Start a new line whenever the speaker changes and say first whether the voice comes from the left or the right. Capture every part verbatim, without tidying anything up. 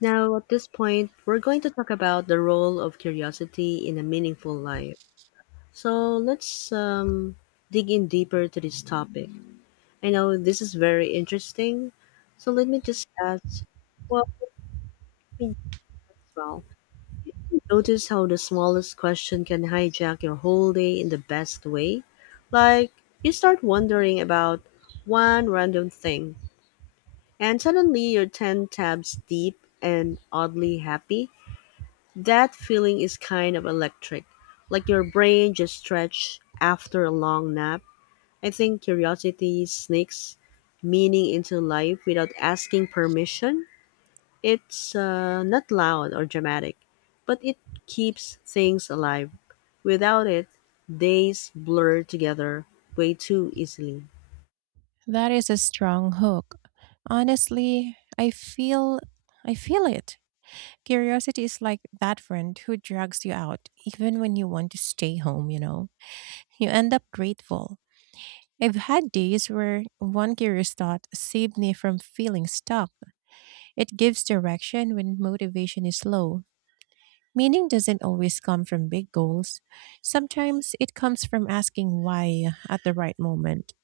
left: Now, at this point, we're going to talk about the role of curiosity in a meaningful life. So, let's um, dig in deeper to this topic. I know this is very interesting. So, let me just ask well, let me as well. Notice how the smallest question can hijack your whole day in the best way. Like, you start wondering about one random thing, and suddenly you're ten tabs deep and oddly happy. That feeling is kind of electric, like your brain just stretched after a long nap. I think curiosity sneaks meaning into life without asking permission. It's uh, not loud or dramatic, but it keeps things alive. Without it, days blur together way too easily.
right: That is a strong hook. Honestly, I feel I feel it. Curiosity is like that friend who drags you out even when you want to stay home, you know. You end up grateful. I've had days where one curious thought saved me from feeling stuck. It gives direction when motivation is low. Meaning doesn't always come from big goals. Sometimes it comes from asking why at the right moment.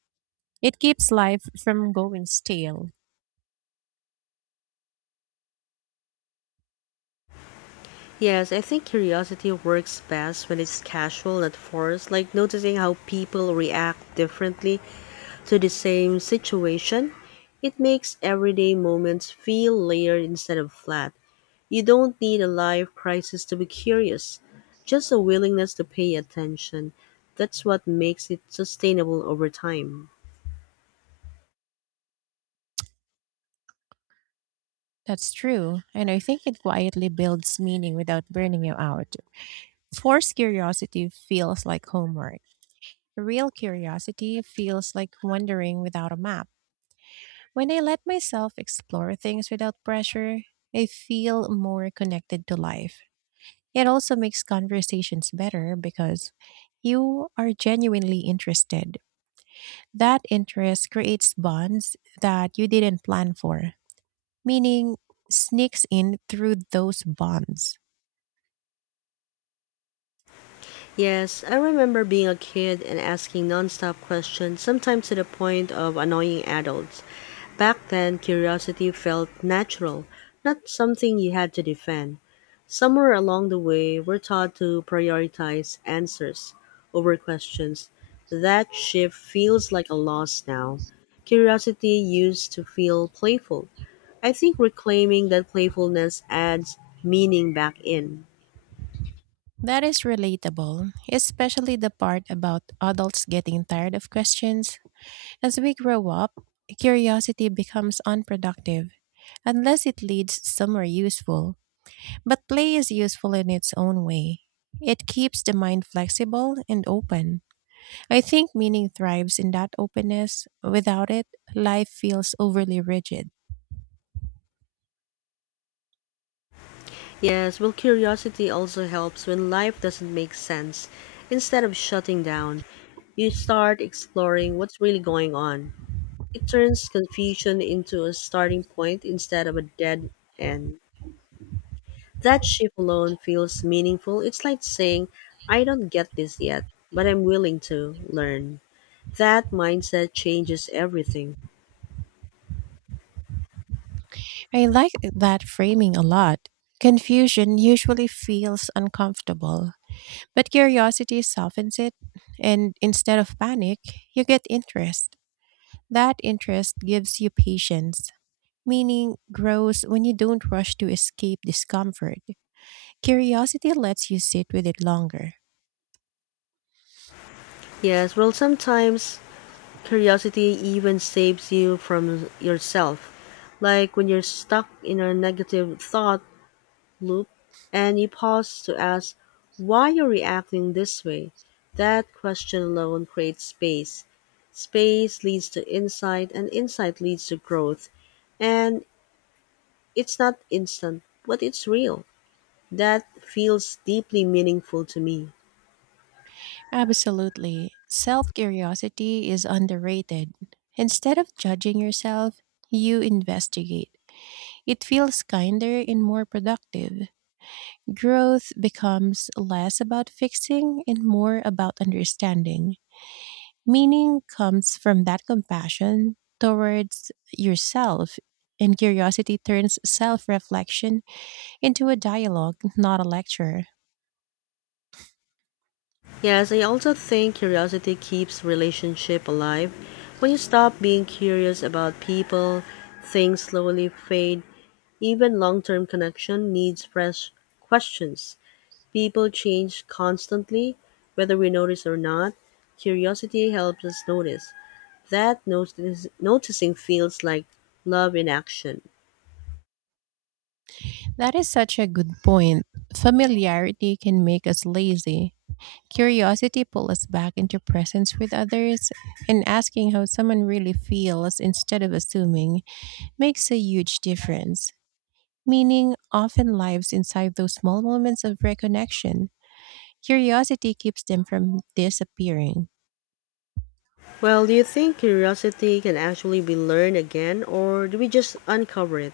right: It keeps life from going stale.
left: Yes, I think curiosity works best when it's casual, not forced, like noticing how people react differently to the same situation. It makes everyday moments feel layered instead of flat. You don't need a life crisis to be curious, just a willingness to pay attention. That's what makes it sustainable over time.
right: That's true. And I think it quietly builds meaning without burning you out. Forced curiosity feels like homework. Real curiosity feels like wandering without a map. When I let myself explore things without pressure, I feel more connected to life. It also makes conversations better because you are genuinely interested. That interest creates bonds that you didn't plan for, meaning sneaks in through those bonds.
left: Yes, I remember being a kid and asking nonstop questions, sometimes to the point of annoying adults. Back then, curiosity felt natural, not something you had to defend. Somewhere along the way, we're taught to prioritize answers over questions. That shift feels like a loss now. Curiosity used to feel playful. I think reclaiming that playfulness adds meaning back in.
right: That is relatable, especially the part about adults getting tired of questions. As we grow up, curiosity becomes unproductive unless it leads somewhere useful. But play is useful in its own way. It keeps the mind flexible and open. I think meaning thrives in that openness. Without it, life feels overly rigid.
left: Yes, well, curiosity also helps when life doesn't make sense. Instead of shutting down, you start exploring what's really going on. It turns confusion into a starting point instead of a dead end. That shift alone feels meaningful. It's like saying, I don't get this yet, but I'm willing to learn. That mindset changes everything.
right: I like that framing a lot. Confusion usually feels uncomfortable, but curiosity softens it, and instead of panic, you get interest. That interest gives you patience, meaning grows when you don't rush to escape discomfort. Curiosity lets you sit with it longer.
left: Yes, well, sometimes curiosity even saves you from yourself. Like when you're stuck in a negative thought loop and you pause to ask why you're reacting this way. That question alone creates space. Space leads to insight, and insight leads to growth. And it's not instant, but it's real. That feels deeply meaningful to me.
right: Absolutely. Self curiosity is underrated. Instead of judging yourself, you investigate. It feels kinder and more productive. Growth becomes less about fixing and more about understanding. Meaning comes from that compassion towards yourself, and curiosity turns self reflection into a dialogue, not a lecture.
left: Yes, I also think curiosity keeps relationship alive. When you stop being curious about people, things slowly fade. Even long-term connection needs fresh questions. People change constantly, whether we notice or not. Curiosity helps us notice. That notice, noticing feels like love in action.
right: That is such a good point. Familiarity can make us lazy. Curiosity pulls us back into presence with others, and asking how someone really feels instead of assuming makes a huge difference. Meaning often lives inside those small moments of reconnection. Curiosity keeps them from disappearing.
left: Well, do you think curiosity can actually be learned again, or do we just uncover it?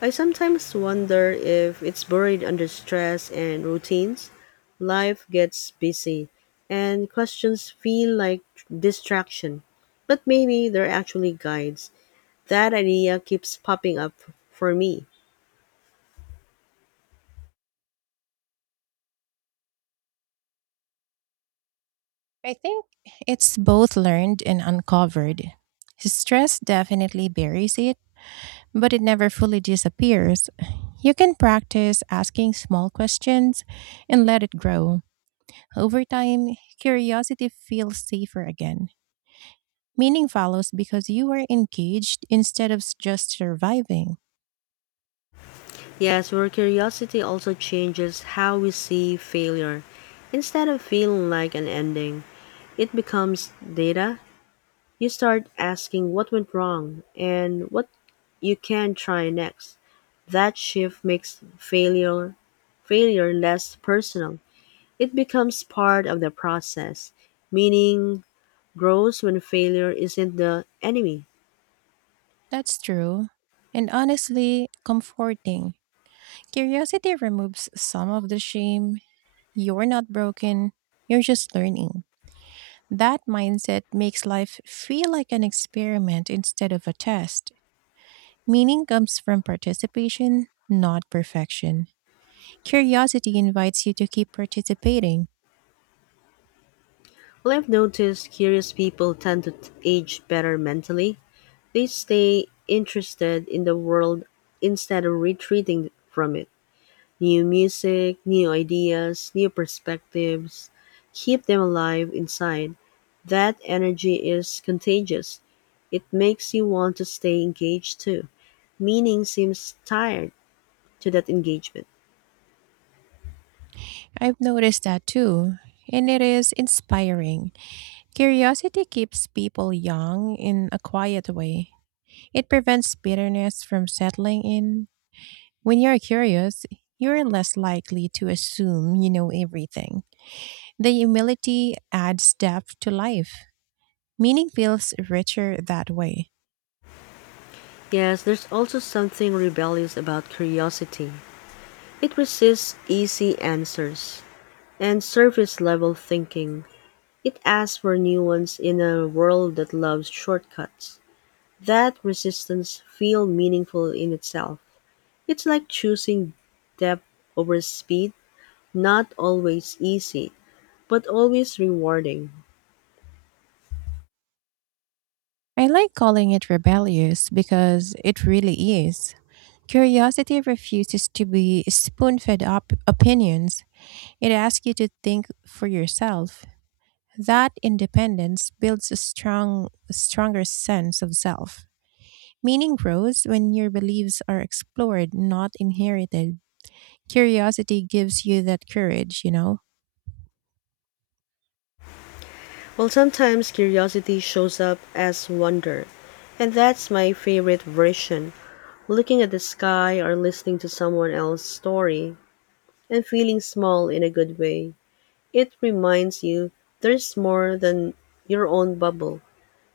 left: I sometimes wonder if it's buried under stress and routines. Life gets busy, and questions feel like distraction. But maybe they're actually guides. That idea keeps popping up for me.
right: I think it's both learned and uncovered. Stress definitely buries it, but it never fully disappears. You can practice asking small questions and let it grow. Over time, curiosity feels safer again. Meaning follows because you are engaged instead of s- just surviving.
left: Yes, where curiosity also changes how we see failure. Instead of feeling like an ending, it becomes data. You start asking what went wrong and what you can try next. That shift makes failure failure less personal. It becomes part of the process. Meaning grows when failure isn't the enemy.
right: That's true. And honestly, comforting. Curiosity removes some of the shame. You're not broken, you're just learning. That mindset makes life feel like an experiment instead of a test. Meaning comes from participation, not perfection. Curiosity invites you to keep participating.
left: Well, I've noticed curious people tend to t- age better mentally. They stay interested in the world instead of retreating from it. New music, new ideas, new perspectives. Keep them alive inside. That energy is contagious. It makes you want to stay engaged too. Meaning seems tied to that engagement.
right: I've noticed that too, and it is inspiring. Curiosity keeps people young in a quiet way. It prevents bitterness from settling in. When you're curious, you're less likely to assume you know everything. The humility adds depth to life. Meaning feels richer that way.
left: Yes, there's also something rebellious about curiosity. It resists easy answers and surface level thinking. It asks for new ones in a world that loves shortcuts. That resistance feels meaningful in itself. It's like choosing depth over speed, not always easy, but always rewarding.
right: I like calling it rebellious because it really is. Curiosity refuses to be spoon fed up opinions, it asks you to think for yourself. That independence builds a strong, stronger sense of self. Meaning grows when your beliefs are explored, not inherited. Curiosity gives you that courage, you know?
left: Well, sometimes curiosity shows up as wonder, and that's my favorite version, looking at the sky or listening to someone else's story and feeling small in a good way. It reminds you there's more than your own bubble.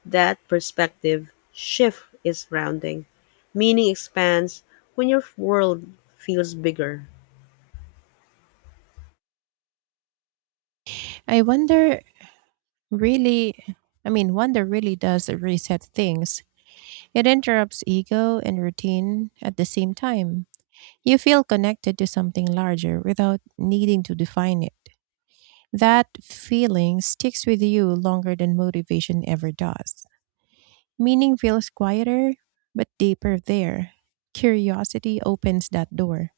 left: That perspective shift is grounding. Meaning expands when your world feels bigger.
right: I wonder Really, I mean, Wonder really does reset things. It interrupts ego and routine at the same time. You feel connected to something larger without needing to define it. That feeling sticks with you longer than motivation ever does. Meaning feels quieter, but deeper there. Curiosity opens that door.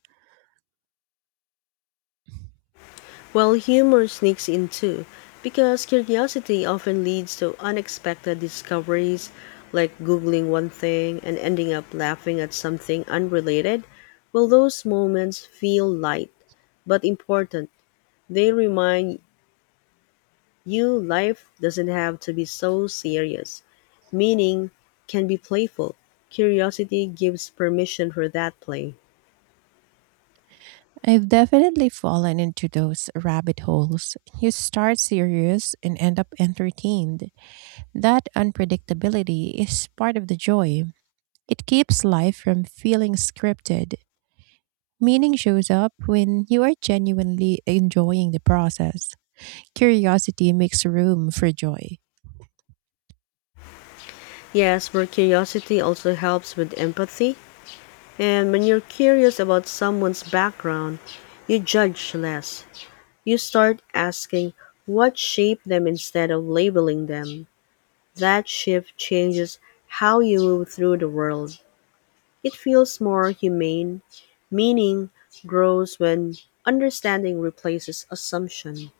left: Well, humor sneaks in too, because curiosity often leads to unexpected discoveries, like Googling one thing and ending up laughing at something unrelated. Well, those moments feel light, but important. They remind you life doesn't have to be so serious. Meaning can be playful. Curiosity gives permission for that play.
right: I've definitely fallen into those rabbit holes. You start serious and end up entertained. That unpredictability is part of the joy. It keeps life from feeling scripted. Meaning shows up when you are genuinely enjoying the process. Curiosity makes room for joy.
left: Yes, but curiosity also helps with empathy. And when you're curious about someone's background, you judge less. You start asking what shaped them instead of labeling them. That shift changes how you move through the world. It feels more humane. Meaning grows when understanding replaces assumption.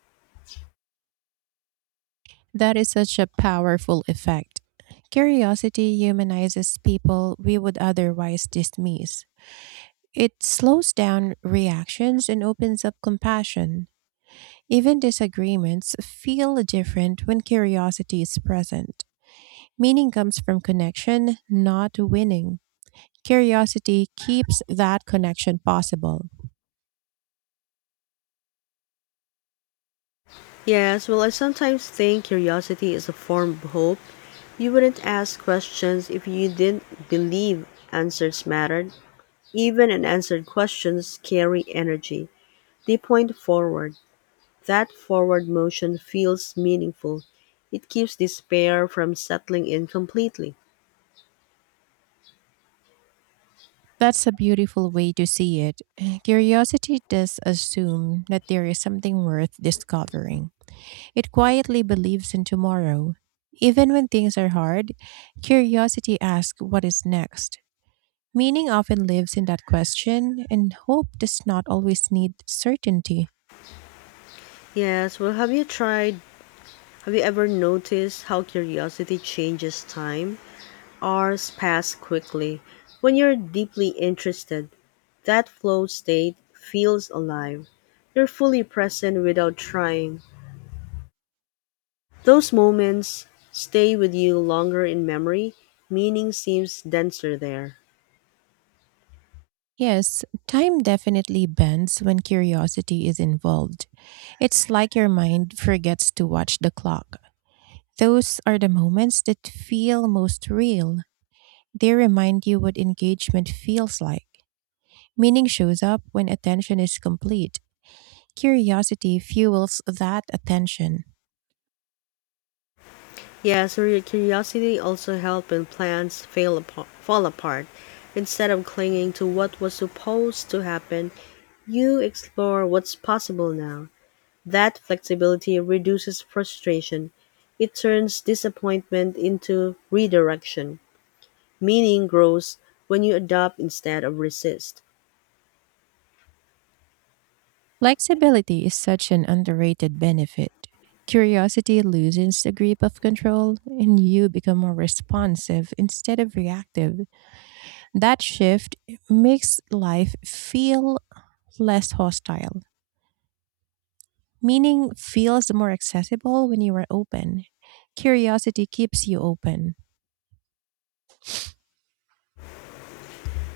right: That is such a powerful effect. Curiosity humanizes people we would otherwise dismiss. It slows down reactions and opens up compassion. Even disagreements feel different when curiosity is present. Meaning comes from connection, not winning. Curiosity keeps that connection possible.
left: Yes, well, I sometimes think curiosity is a form of hope. You wouldn't ask questions if you didn't believe answers mattered. Even unanswered questions carry energy. They point forward. That forward motion feels meaningful. It keeps despair from settling in completely.
right: That's a beautiful way to see it. Curiosity does assume that there is something worth discovering. It quietly believes in tomorrow. Even when things are hard, curiosity asks what is next. Meaning often lives in that question, and hope does not always need certainty.
left: Yes, well, have you tried? Have you ever noticed how curiosity changes time? Hours pass quickly. When you're deeply interested, that flow state feels alive. You're fully present without trying. Those moments stay with you longer in memory. Meaning seems denser there.
right: Yes, time definitely bends when curiosity is involved. It's like your mind forgets to watch the clock. Those are the moments that feel most real. They remind you what engagement feels like. Meaning shows up when attention is complete. Curiosity fuels that attention.
left: Yeah, so your curiosity also helped when plans fail apo- fall apart. Instead of clinging to what was supposed to happen, you explore what's possible now. That flexibility reduces frustration. It turns disappointment into redirection. Meaning grows when you adopt instead of resist.
right: Flexibility is such an underrated benefit. Curiosity loosens the grip of control and you become more responsive instead of reactive. That shift makes life feel less hostile, meaning feels more accessible when you are open. Curiosity keeps you open.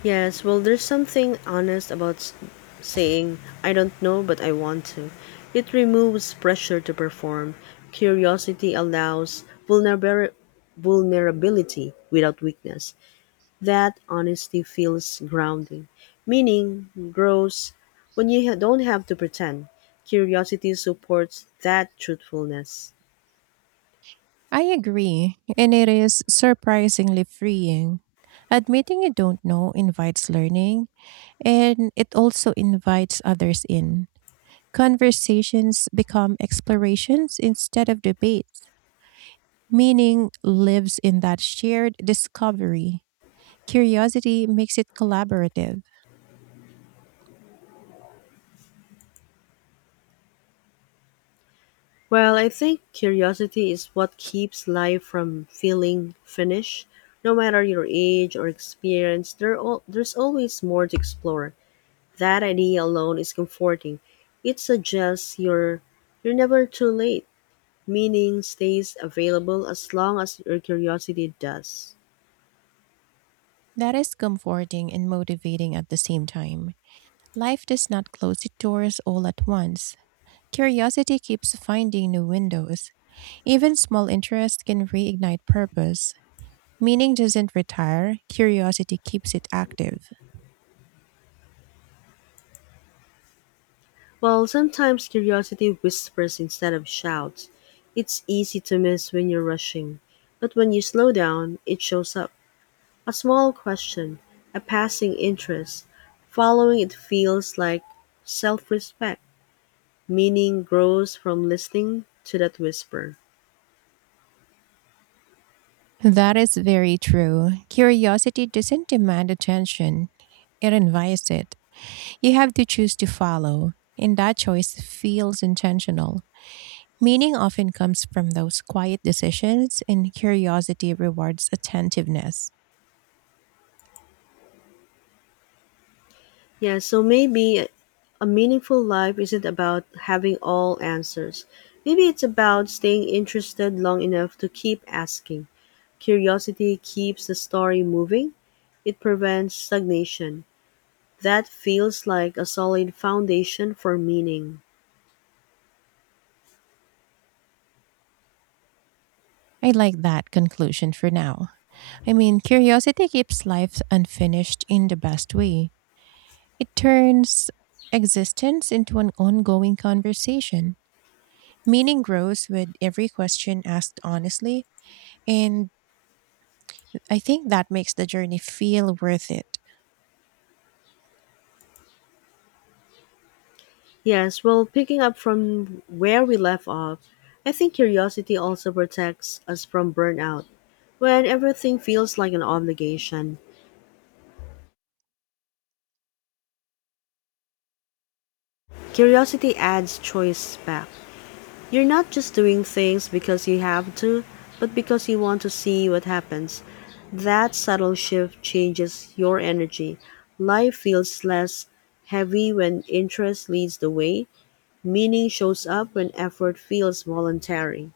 left: Yes, well, there's something honest about s- saying, I don't know, but I want to. It removes pressure to perform. Curiosity allows vulner- vulnerability without weakness. That honesty feels grounding. Meaning grows when you ha- don't have to pretend. Curiosity supports that truthfulness.
right: I agree, and it is surprisingly freeing. Admitting you don't know invites learning, and it also invites others in. Conversations become explorations instead of debates. Meaning lives in that shared discovery. Curiosity makes it collaborative.
left: Well, I think curiosity is what keeps life from feeling finished. No matter your age or experience, there al- there's always more to explore. That idea alone is comforting. It suggests you're you're never too late. Meaning stays available as long as your curiosity does.
right: That is comforting and motivating at the same time. Life does not close its doors all at once. Curiosity keeps finding new windows. Even small interest can reignite purpose. Meaning doesn't retire, curiosity keeps it active.
left: Well, sometimes curiosity whispers instead of shouts. It's easy to miss when you're rushing, but when you slow down, it shows up. A small question, a passing interest; following it feels like self-respect. Meaning grows from listening to that whisper.
right: That is very true. Curiosity doesn't demand attention, it invites it. You have to choose to follow, and that choice feels intentional. Meaning often comes from those quiet decisions, and curiosity rewards attentiveness.
left: Yeah, so maybe a meaningful life isn't about having all answers. Maybe it's about staying interested long enough to keep asking. Curiosity keeps the story moving, it prevents stagnation. That feels like a solid foundation for meaning.
right: I like that conclusion for now. I mean, curiosity keeps life unfinished in the best way. It turns existence into an ongoing conversation. Meaning grows with every question asked honestly, and I think that makes the journey feel worth it.
left: Yes, well, picking up from where we left off, I think curiosity also protects us from burnout. When everything feels like an obligation, curiosity adds choice back. You're not just doing things because you have to, but because you want to see what happens. That subtle shift changes your energy. Life feels less heavy when interest leads the way, meaning shows up when effort feels voluntary.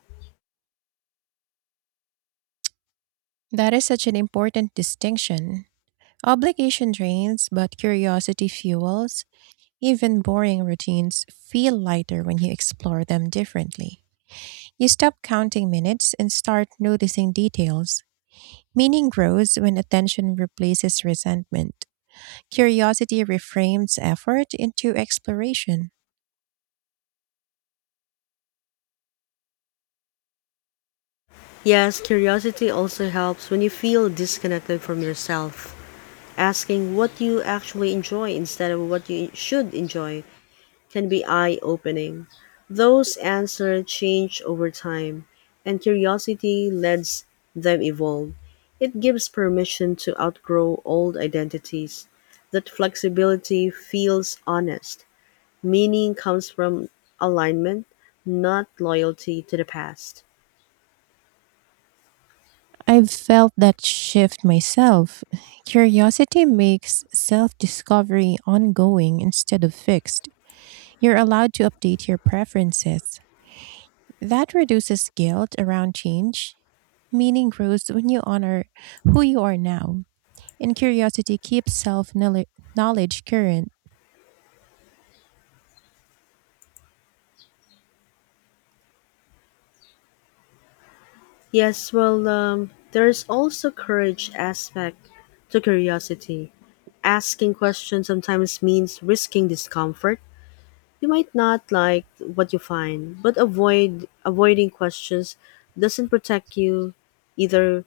right: That is such an important distinction. Obligation drains, but curiosity fuels. Even boring routines feel lighter when you explore them differently. You stop counting minutes and start noticing details. Meaning grows when attention replaces resentment. Curiosity reframes effort into exploration.
left: Yes, curiosity also helps when you feel disconnected from yourself. Asking what you actually enjoy instead of what you should enjoy can be eye opening. Those answers change over time, and curiosity lets them evolve. It gives permission to outgrow old identities. That flexibility feels honest. Meaning comes from alignment, not loyalty to the past.
right: I've felt that shift myself. Curiosity makes self discovery ongoing instead of fixed. You're allowed to update your preferences. That reduces guilt around change. Meaning grows when you honor who you are now, and curiosity keeps self knowledge current.
left: Yes, well, um, there's also courage aspect to curiosity. Asking questions sometimes means risking discomfort. You might not like what you find, but avoid avoiding questions doesn't protect you either.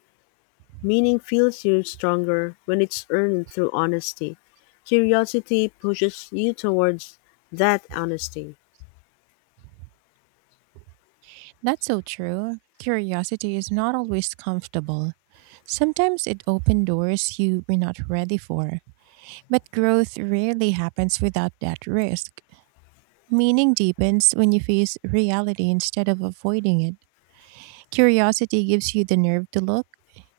left: Meaning feels you stronger when it's earned through honesty. Curiosity pushes you towards that honesty.
right: That's so true. Curiosity is not always comfortable. Sometimes it opens doors you were not ready for. But growth rarely happens without that risk. Meaning deepens when you face reality instead of avoiding it. Curiosity gives you the nerve to look,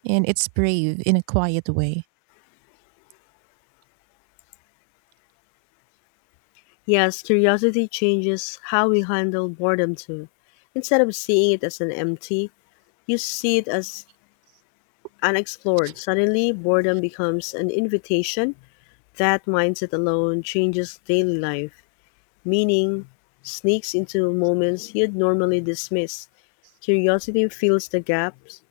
right: and it's brave in a quiet way.
left: Yes, curiosity changes how we handle boredom too. Instead of seeing it as an empty, you see it as unexplored. Suddenly, boredom becomes an invitation. That mindset alone changes daily life. Meaning sneaks into moments you'd normally dismiss. Curiosity fills the gaps.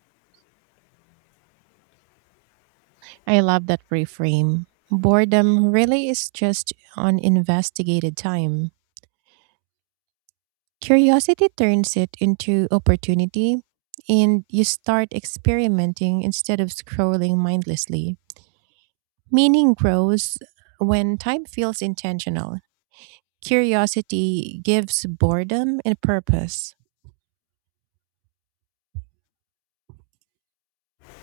right: I love that reframe. Boredom really is just uninvestigated time. Curiosity turns it into opportunity, and you start experimenting instead of scrolling mindlessly. Meaning grows when time feels intentional. Curiosity gives boredom and purpose.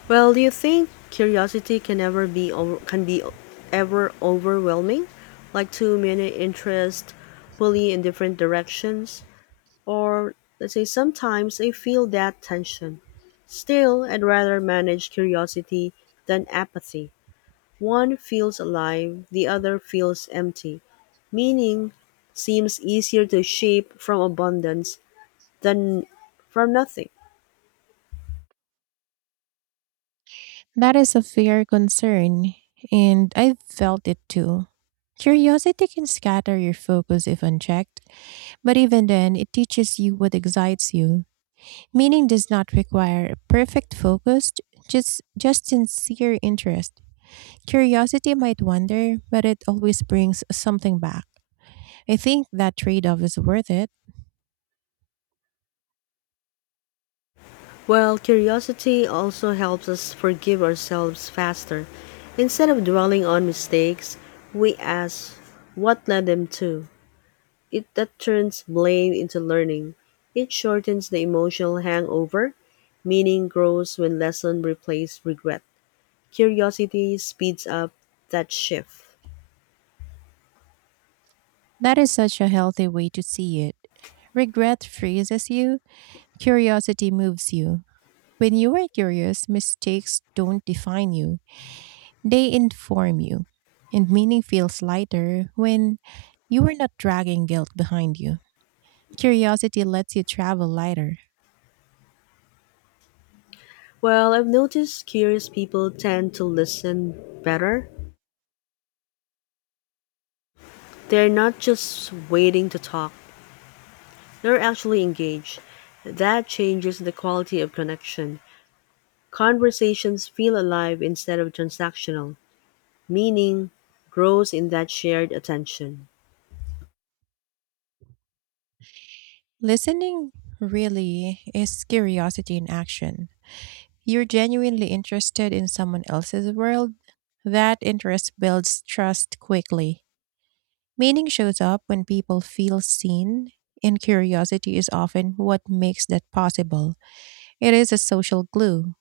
left: Well, do you think curiosity can ever be over, can be ever overwhelming? Like too many interests pulling in different directions? Or let's say sometimes I feel that tension. Still, I'd rather manage curiosity than apathy. One feels alive, the other feels empty. Meaning seems easier to shape from abundance than from nothing.
right: That is a fair concern, and I've felt it too. Curiosity can scatter your focus if unchecked, but even then, it teaches you what excites you. Meaning does not require perfect focus, just just sincere interest. Curiosity might wander, but it always brings something back. I think that trade-off is worth it.
left: Well, curiosity also helps us forgive ourselves faster. Instead of dwelling on mistakes, we ask what led them to. It that turns blame into learning. It shortens the emotional hangover. Meaning grows when lesson replaces regret. Curiosity speeds up that shift.
right: That is such a healthy way to see it. Regret freezes you, curiosity moves you. When you are curious, mistakes don't define you, they inform you. And meaning feels lighter when you are not dragging guilt behind you. Curiosity lets you travel lighter.
left: Well, I've noticed curious people tend to listen better. They're not just waiting to talk, they're actually engaged. That changes the quality of connection. Conversations feel alive instead of transactional. Meaning grows in that shared attention.
right: Listening really is curiosity in action. You're genuinely interested in someone else's world. That interest builds trust quickly. Meaning shows up when people feel seen, and curiosity is often what makes that possible. It is a social glue.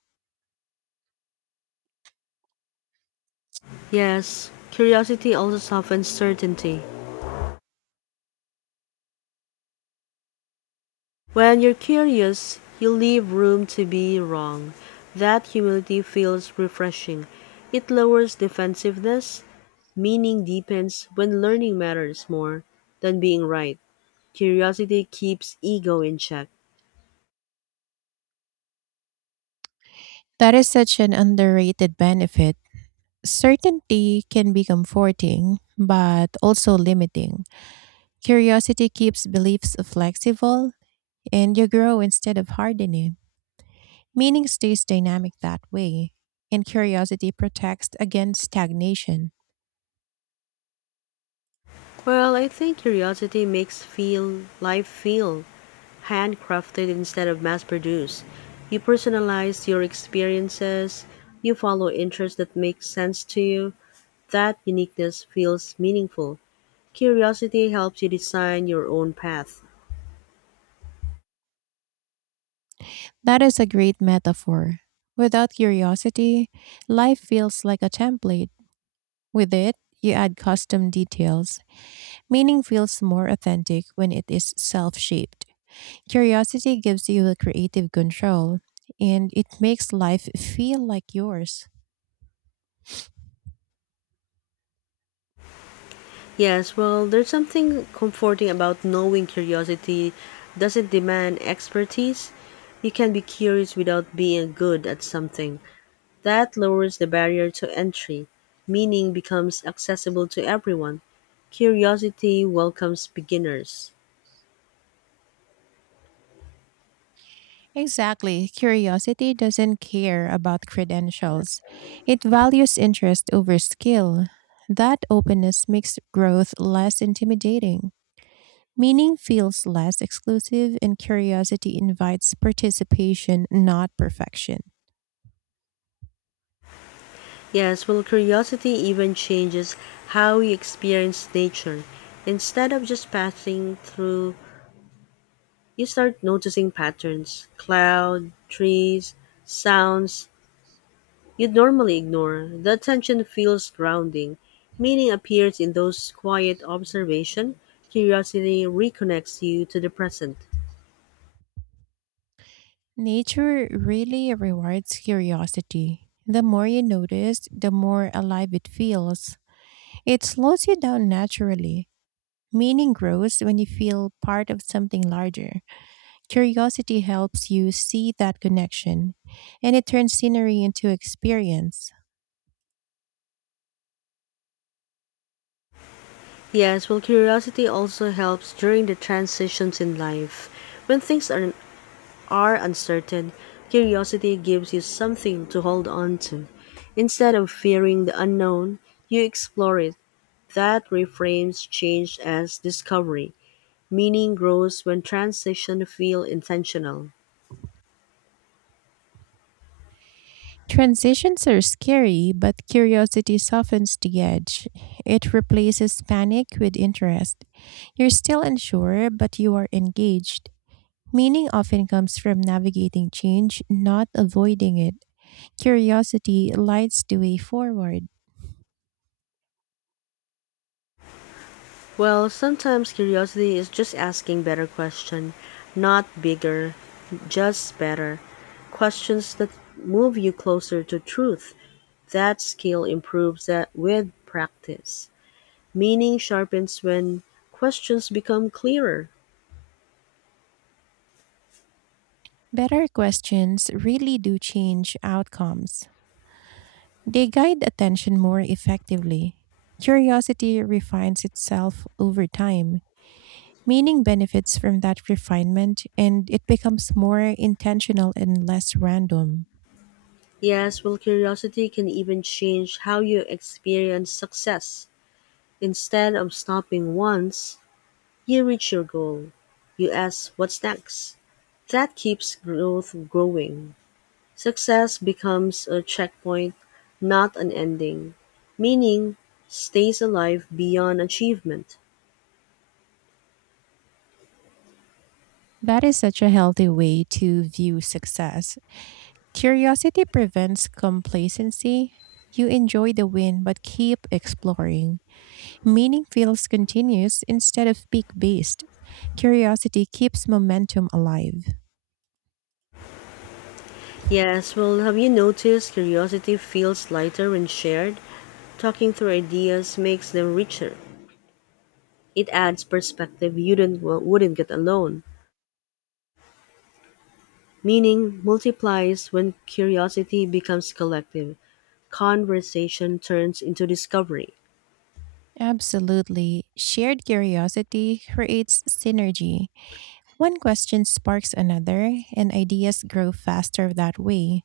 left: Yes, curiosity also softens certainty. When you're curious, you leave room to be wrong. That humility feels refreshing. It lowers defensiveness, meaning deepens when learning matters more than being right. Curiosity keeps ego in check.
right: That is such an underrated benefit. Certainty can be comforting, but also limiting. Curiosity keeps beliefs flexible, and you grow instead of hardening. Meaning stays dynamic that way, and curiosity protects against stagnation.
left: Well, I think curiosity makes feel life feel handcrafted instead of mass produced. You personalize your experiences, you follow interests that make sense to you. That uniqueness feels meaningful. Curiosity helps you design your own path.
right: That is a great metaphor. Without curiosity, life feels like a template. With it, you add custom details. Meaning feels more authentic when it is self shaped. Curiosity gives you the creative control and it makes life feel like yours.
left: Yes, well, there's something comforting about knowing curiosity doesn't demand expertise. You can be curious without being good at something. That lowers the barrier to entry, meaning becomes accessible to everyone. Curiosity welcomes beginners.
right: Exactly. Curiosity doesn't care about credentials, it values interest over skill. That openness makes growth less intimidating. Meaning feels less exclusive, and curiosity invites participation, not perfection.
left: Yes, well, curiosity even changes how you experience nature. Instead of just passing through, you start noticing patterns, cloud, trees, sounds you'd normally ignore. The attention feels grounding. Meaning appears in those quiet observation. Curiosity reconnects you to the present.
right: Nature really rewards curiosity. The more you notice, the more alive it feels. It slows you down naturally. Meaning grows when you feel part of something larger. Curiosity helps you see that connection, and it turns scenery into experience.
left: Yes, well, curiosity also helps during the transitions in life. When things are, are uncertain, curiosity gives you something to hold on to. Instead of fearing the unknown, you explore it. That reframes change as discovery. Meaning grows when transitions feel intentional.
right: Transitions are scary, but curiosity softens the edge. It replaces panic with interest. You're still unsure, but you are engaged. Meaning often comes from navigating change, not avoiding it. Curiosity lights the way forward.
left: Well, sometimes curiosity is just asking better questions, not bigger, just better. Questions that move you closer to truth. That skill improves that with practice. Meaning sharpens when questions become clearer.
right: Better questions really do change outcomes. They guide attention more effectively. Curiosity refines itself over time. Meaning benefits from that refinement and it becomes more intentional and less random.
left: Yes, well, curiosity can even change how you experience success. Instead of stopping once you reach your goal, you ask what's next. That keeps growth growing. Success becomes a checkpoint, not an ending. Meaning stays alive beyond achievement.
right: That is such a healthy way to view success. Curiosity prevents complacency. You enjoy the win but keep exploring. Meaning feels continuous instead of peak based. Curiosity keeps momentum alive.
left: Yes, well, have you noticed curiosity feels lighter when shared? Talking through ideas makes them richer. It adds perspective you didn't, wouldn't get alone. Meaning multiplies when curiosity becomes collective. Conversation turns into discovery.
right: Absolutely. Shared curiosity creates synergy. One question sparks another, and ideas grow faster that way.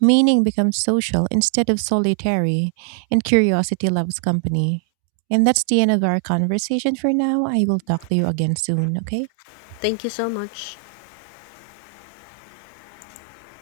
right: Meaning becomes social instead of solitary, and curiosity loves company. And that's the end of our conversation for now. I will talk to you again soon, okay?
left: Thank you so much.